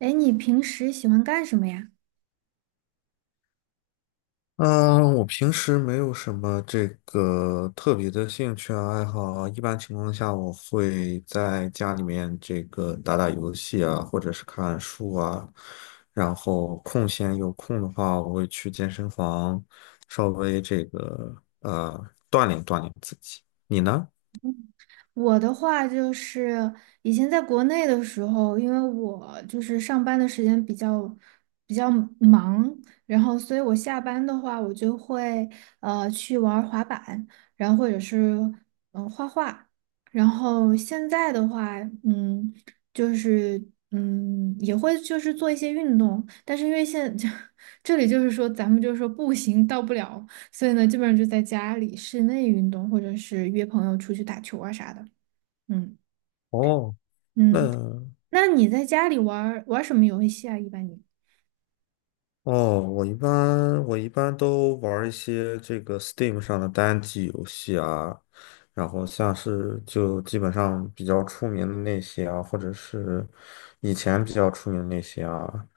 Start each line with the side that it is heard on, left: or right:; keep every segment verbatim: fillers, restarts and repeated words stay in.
right: 哎，你平时喜欢干什么呀？
left: 嗯，呃我平时没有什么这个特别的兴趣啊爱好啊一般情况下我会在家里面这个打打游戏啊，或者是看书啊，然后空闲有空的话，我会去健身房稍微这个呃锻炼锻炼自己。你呢？
right: 我的话就是以前在国内的时候，因为我就是上班的时间比较比较忙。然后所以我下班的话，我就会呃去玩儿滑板，然后或者是嗯、呃画画。然后现在的话，嗯，就是嗯也会就是做一些运动，但是因为现 这里就是说咱们就是说步行到不了。所以呢，基本上就在家里室内运动，或者是约朋友出去打球啊啥的。嗯。
left: 哦，那
right: 嗯，那你在家里玩儿玩儿什么游戏啊？一般你
left: 哦，我一般我一般都玩儿一些这个 Steam 上的单机游戏啊，然后像是就基本上比较出名的那些啊，或者是以前比较出名的那些啊，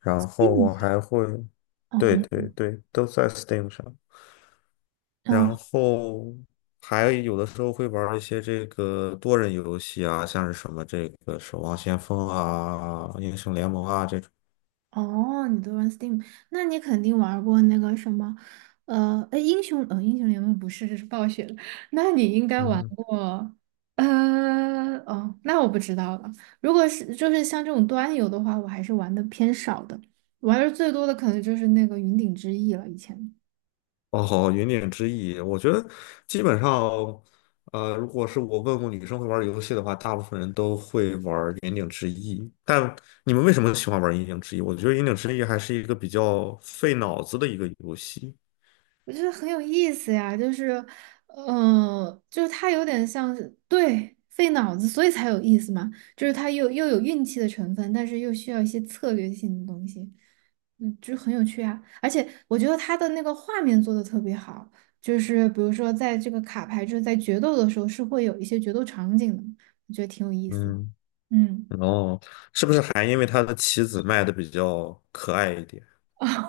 left: 然后
right: ？Steam
left: 我
right: 上。
left: 还会，
right: 哦，
left: 对
right: 你。
left: 对对，都在 Steam 上，
right: 哦
left: 然后还有的时候会玩儿一些这个多人游戏啊，像是什么这个《守望先锋》啊、《英雄联盟》啊这种。
right: 哦，你都玩 Steam。那你肯定玩过那个什么，呃，哎，英雄，呃、英雄联盟不是，这是暴雪的。那你应该
left: 嗯
right: 玩
left: 哼。
right: 过。呃，哦，那我不知道了。如果是就是像这种端游的话，我还是玩的偏少的，玩的最多的可能就是那个云顶之弈了，以前。
left: 哦，云顶之弈，我觉得基本上，呃，如果是我问过女生会玩游戏的话，大部分人都会玩云顶之弈。但你们为什么喜欢玩云顶之弈？我觉得云顶之弈还是一个比较费脑子的一个游戏。
right: 我觉得很有意思呀，就是，嗯、就是它有点像是对费脑子，所以才有意思嘛，就是它又又有运气的成分，但是又需要一些策略性的东西。嗯，就很有趣啊。而且我觉得它的那个画面做的特别好，就是比如说在这个卡牌就是在决斗的时候是会有一些决斗场景的，我觉得挺有意思。
left: 嗯，
right: 嗯。
left: 哦，是不是还因为它的棋子卖的比较可爱一点？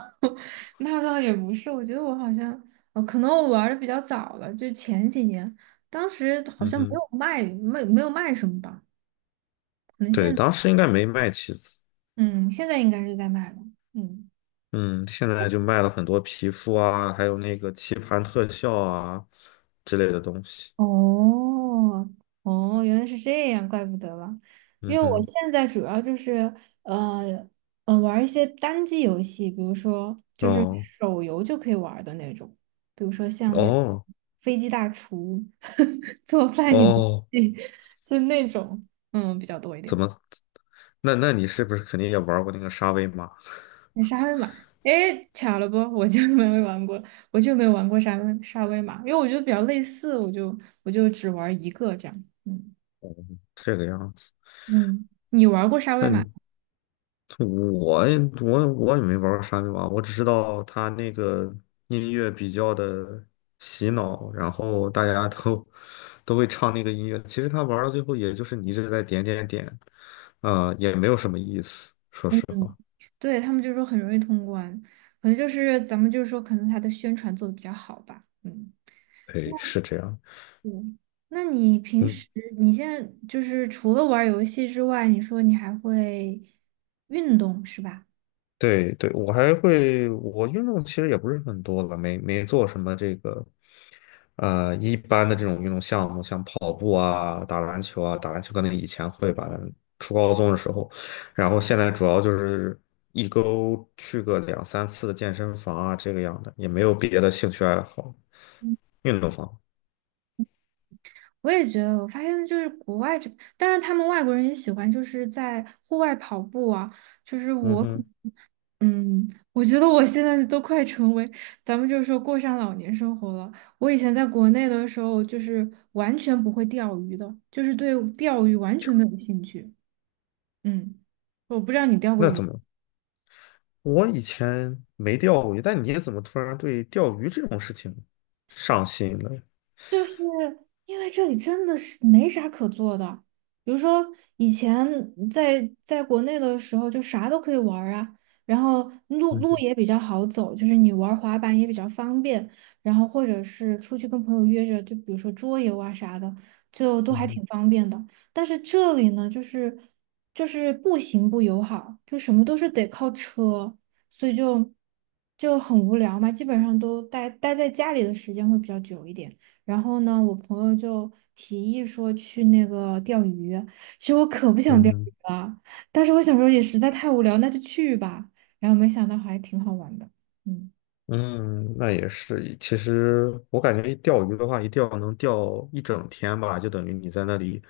right: 那倒也不是，我觉得我好像，呃，可能我玩的比较早了，就前几年。当时好
left: 嗯
right: 像没
left: 哼，
right: 有卖，没没有卖什么吧，可能
left: 对，
right: 现，
left: 当时应该没卖棋子，
right: 嗯，现在应该是在卖了。嗯。
left: 嗯，现在就卖了很多皮肤啊，还有那个棋盘特效啊之类的东西。
right: 哦。哦，原来是这样，怪不得了。因
left: 嗯
right: 为我
left: 哼。
right: 现在主要就是呃呃玩一些单机游戏，比如说就是
left: 哦，
right: 手游就可以玩儿的那种，比如说像那
left: 哦
right: 飞机大厨 做饭游
left: 哦，
right: 戏，就那种嗯比较多一
left: 怎
right: 点。
left: 么？那那你是不是肯定也玩过那个沙威玛？
right: 那沙威玛，哎，巧了不，我就没有玩过。我就没有玩过沙威沙威玛，因为我觉得比较类似，我就我就只玩一个这样。嗯。
left: 这个样子。
right: 嗯，你玩过沙威
left: 那
right: 玛？
left: 你我也我我也没玩过沙威玛，我只知道它那个音乐比较的洗脑，然后大家都都会唱那个音乐。其实他玩到最后，也就是你一直在点点点，啊、也没有什么意思。说
right: 嗯
left: 实
right: 嗯，
left: 话，
right: 对，他们就说很容易通关，可能就是咱们就是说，可能它的宣传做的比较好吧。嗯，
left: 对，是这样。
right: 对。那你平
left: 嗯，
right: 时你现在就是除了玩游戏之外，你说你还会运动是吧？
left: 对对，我还会，我运动其实也不是很多了，没没做什么这个。呃，一般的这种运动项目，像跑步啊、打篮球啊，打篮球可能以前会吧，初高中的时候，然后现在主要就是一周去个两三次的健身房啊，这个样的，也没有别的兴趣爱好，运动方。
right: 我也觉得，我发现就是国外这，当然他们外国人也喜欢就是在户外跑步啊，就是
left: 嗯
right: 我可。
left: 哼，
right: 嗯，我觉得我现在都快成为，咱们就是说过上老年生活了。我以前在国内的时候，就是完全不会钓鱼的，就是对钓鱼完全没有兴趣。嗯，我不知道你钓过
left: 那
right: 鱼。
left: 怎么？我以前没钓过鱼，但你怎么突然对钓鱼这种事情上心了？
right: 因为这里真的是没啥可做的，比如说以前在在国内的时候，就啥都可以玩儿啊，然后路
left: 嗯
right: 路
left: 哼，
right: 也比较好走，就是你玩滑板也比较方便，然后或者是出去跟朋友约着，就比如说桌游啊啥的，就都
left: 嗯
right: 还
left: 哼，
right: 挺方便的。但是这里呢，就是就是步行不友好，就什么都是得靠车，所以就就很无聊嘛，基本上都待待在家里的时间会比较久一点。然后呢，我朋友就提议说去那个钓鱼，其实我可不想
left: 嗯
right: 钓
left: 哼。
right: 鱼了，但是我小时候也实在太无聊，那就去吧。然后没想到还挺好玩的。嗯。
left: 嗯，那也是。其实我感觉钓鱼的话，一钓能钓一整天吧，就等于你在那里，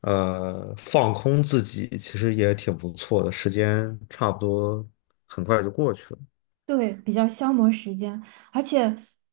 left: 呃，放空自己，其实也挺不错的。时间差不多很快就过去了。
right: 对，比较消磨时间。而且，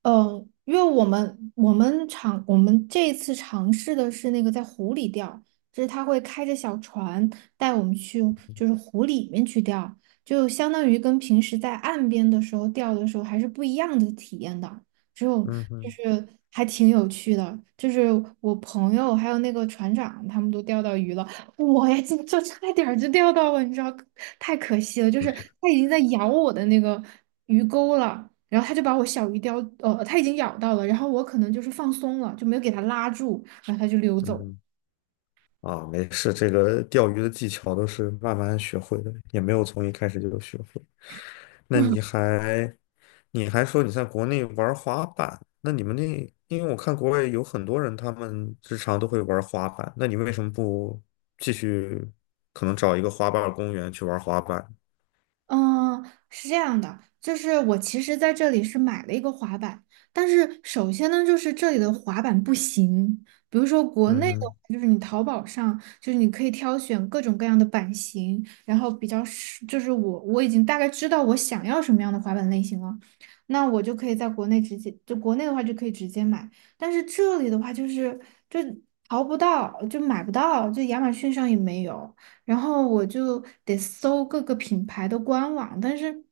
right: 呃，因为我们我们尝我们这一次尝试的是那个在湖里钓，就是他会开着小船带我们去，就是湖里面去钓，就相当于跟平时在岸边的时候钓的时候还是不一样的体验的，只有
left: 嗯
right: 就
left: 哼，
right: 是还挺有趣的。就是我朋友还有那个船长他们都钓到鱼了，我呀，就就差点儿就钓到了，你知道，太可惜了。就是它已经在咬我的那个鱼钩了，然后它就把我小鱼叼，呃，它已经咬到了，然后我可能就是放松了，就没有给它拉住，然后它就溜
left: 嗯
right: 走了。
left: 哼。啊，没事，这个钓鱼的技巧都是慢慢学会的，也没有从一开始就学会。那你还，你还说你在国内玩滑板，那你们那，因为我看国外有很多人，他们日常都会玩滑板，那你为什么不继续，可能找一个滑板公园去玩滑板？
right: 嗯，是这样的，就是我其实在这里是买了一个滑板。但是首先呢，就是这里的滑板不行。比如说国
left: 嗯
right: 内的话，
left: 哼，
right: 就是你淘宝上，就是你可以挑选各种各样的版型，然后比较是，就是我我已经大概知道我想要什么样的滑板类型了，那我就可以在国内直接，就国内的话就可以直接买。但是这里的话就是就淘不到，就买不到，就亚马逊上也没有。然后我就得搜各个品牌的官网，但是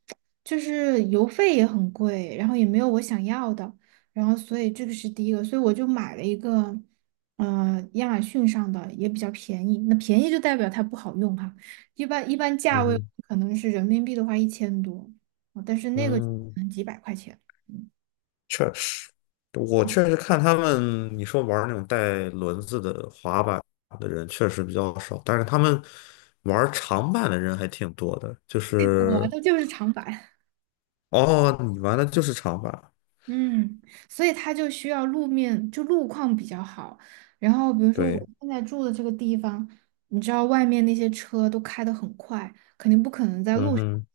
right: 就是邮费也很贵，然后也没有我想要的。然后所以这个是第一个，所以我就买了一个。呃，亚马逊上的也比较便宜，那便宜就代表它不好用哈。一般一般价
left: 嗯
right: 位
left: 哼，
right: 可能是人民币的话一千多，啊但是那个就可
left: 嗯。
right: 能几百块钱。
left: 确实，我确实看他们，你说玩那种带轮子的滑板的人确实比较少，但是他们玩长板的人还挺多的。就
right: 我
left: 是，
right: 的就是长板。
left: 哦，你玩的就是长板，
right: 嗯，所以它就需要路面，就路况比较好。然后，比如说我
left: 对，
right: 现在住的这个地方，你知道外面那些车都开得很快，肯定不可能在
left: 嗯
right: 路上滑，
left: 哼，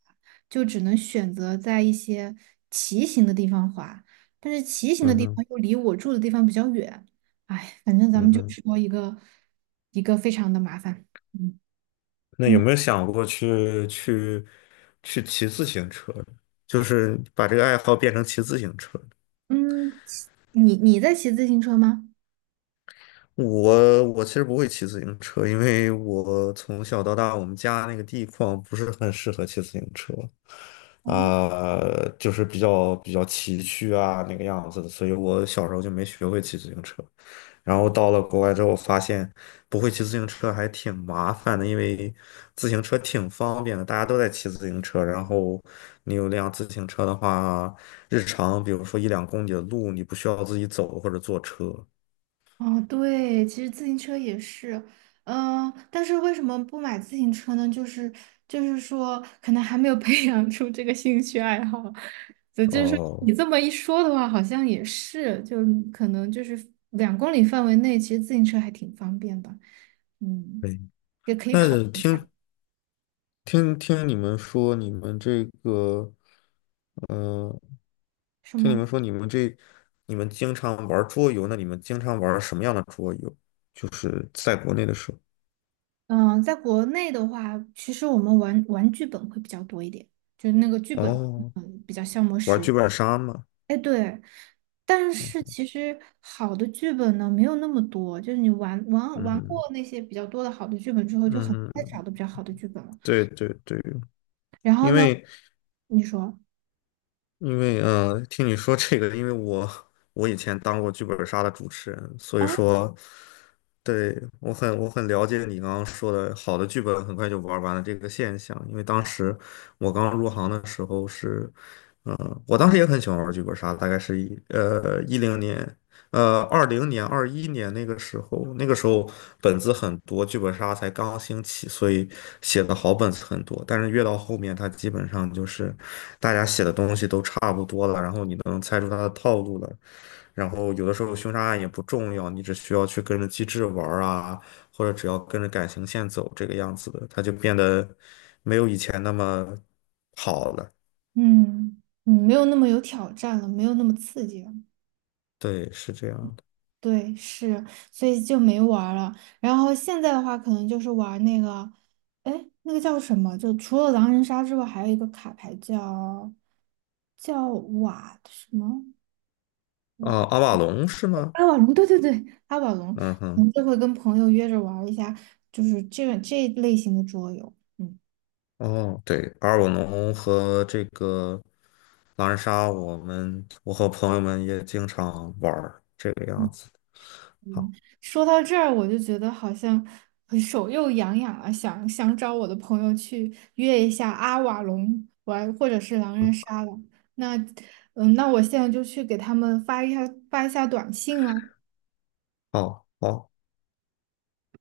right: 就只能选择在一些骑行的地方滑。但是骑行的
left: 嗯
right: 地
left: 哼，
right: 方又离我住的地方比较远，哎，反正咱
left: 嗯
right: 们就
left: 哼。
right: 说一个一个非常的麻烦。嗯。
left: 那有
right: 嗯
left: 没有想过去去去骑自行车？就是把这个爱好变成骑自行车？
right: 嗯骑你你在骑自行车吗？
left: 我我其实不会骑自行车，因为我从小到大，我们家那个地方不是很适合骑自行车，
right: 哦。
left: 啊、就是比较比较崎岖啊那个样子的，所以我小时候就没学会骑自行车。然后到了国外之后，发现不会骑自行车还挺麻烦的，因为自行车挺方便的，大家都在骑自行车。然后你有辆自行车的话，日常比如说一两公里的路，你不需要自己走或者坐车。
right: 哦，对，其实自行车也是。嗯、但是为什么不买自行车呢？就是就是说，可能还没有培 养出这个兴趣爱好。所以就是说，
left: 哦。
right: 你这么一说的话，好像也是，就可能就是两公里范围内，其实自行车还挺方便吧。嗯，也可以考，
left: 那听听听你们说，你们这个，嗯、
right: 是
left: 听你
right: 吗？
left: 们说，你们这，你们经常玩桌游，那你们经常玩什么样的桌游？就是在国内的时候，
right: 嗯、在国内的话，其实我们玩玩剧本会比较多一点，就是那个剧本。
left: 哦，
right: 嗯，比较消磨
left: 玩
right: 时。
left: 剧本杀吗？
right: 哎，对，但是其实好的剧本呢没有那么多，就是你玩玩
left: 嗯
right: 玩过
left: 哼，
right: 那些比较多的好的剧本之后，就很
left: 嗯
right: 快
left: 哼
right: 找到比较好的剧本了。
left: 对对对，
right: 然后
left: 因
right: 呢，
left: 为
right: 你说，
left: 因为呃，听你说这个，因为我我以前当过剧本杀的主持人，所以
right: 哦。
left: 说，对，我很我很了解你刚刚说的，好的剧本很快就玩完了这个现象。因为当时我刚入行的时候是，呃，我当时也很喜欢玩剧本杀，大概是一呃一零年，呃，二零年、二一年那个时候，那个时候本子很多，剧本杀才刚兴起，所以写的好本子很多。但是越到后面，它基本上就是大家写的东西都差不多了，然后你能猜出它的套路了。然后有的时候凶杀案也不重要，你只需要去跟着机制玩儿啊，或者只要跟着感情线走这个样子的，它就变得没有以前那么好了。
right: 嗯嗯，没有那么有挑战了，没有那么刺激了。
left: 对，是这样的。
right: 对，是，所以就没玩儿了。然后现在的话，可能就是玩那个，哎，那个叫什么？就除了狼人杀之外，还有一个卡牌叫叫瓦什么？
left: 啊、阿瓦隆是吗？
right: 阿瓦隆，对对对，阿瓦隆，
left: 嗯
right: 我
left: 哼。
right: 们这回跟朋友约着玩儿一下，就是这个这一类型的桌游。嗯。
left: 哦，对，阿尔瓦农和这个狼人杀，我们我和朋友们也经常玩儿这个
right: 嗯，
left: 样子。好，
right: 说到这儿，我就觉得好像手又痒痒了，想想找我的朋友去约一下阿瓦隆玩，或者是狼人杀了。那嗯，那我现在就去给他们发一下发一下短信啦。
left: 好，好。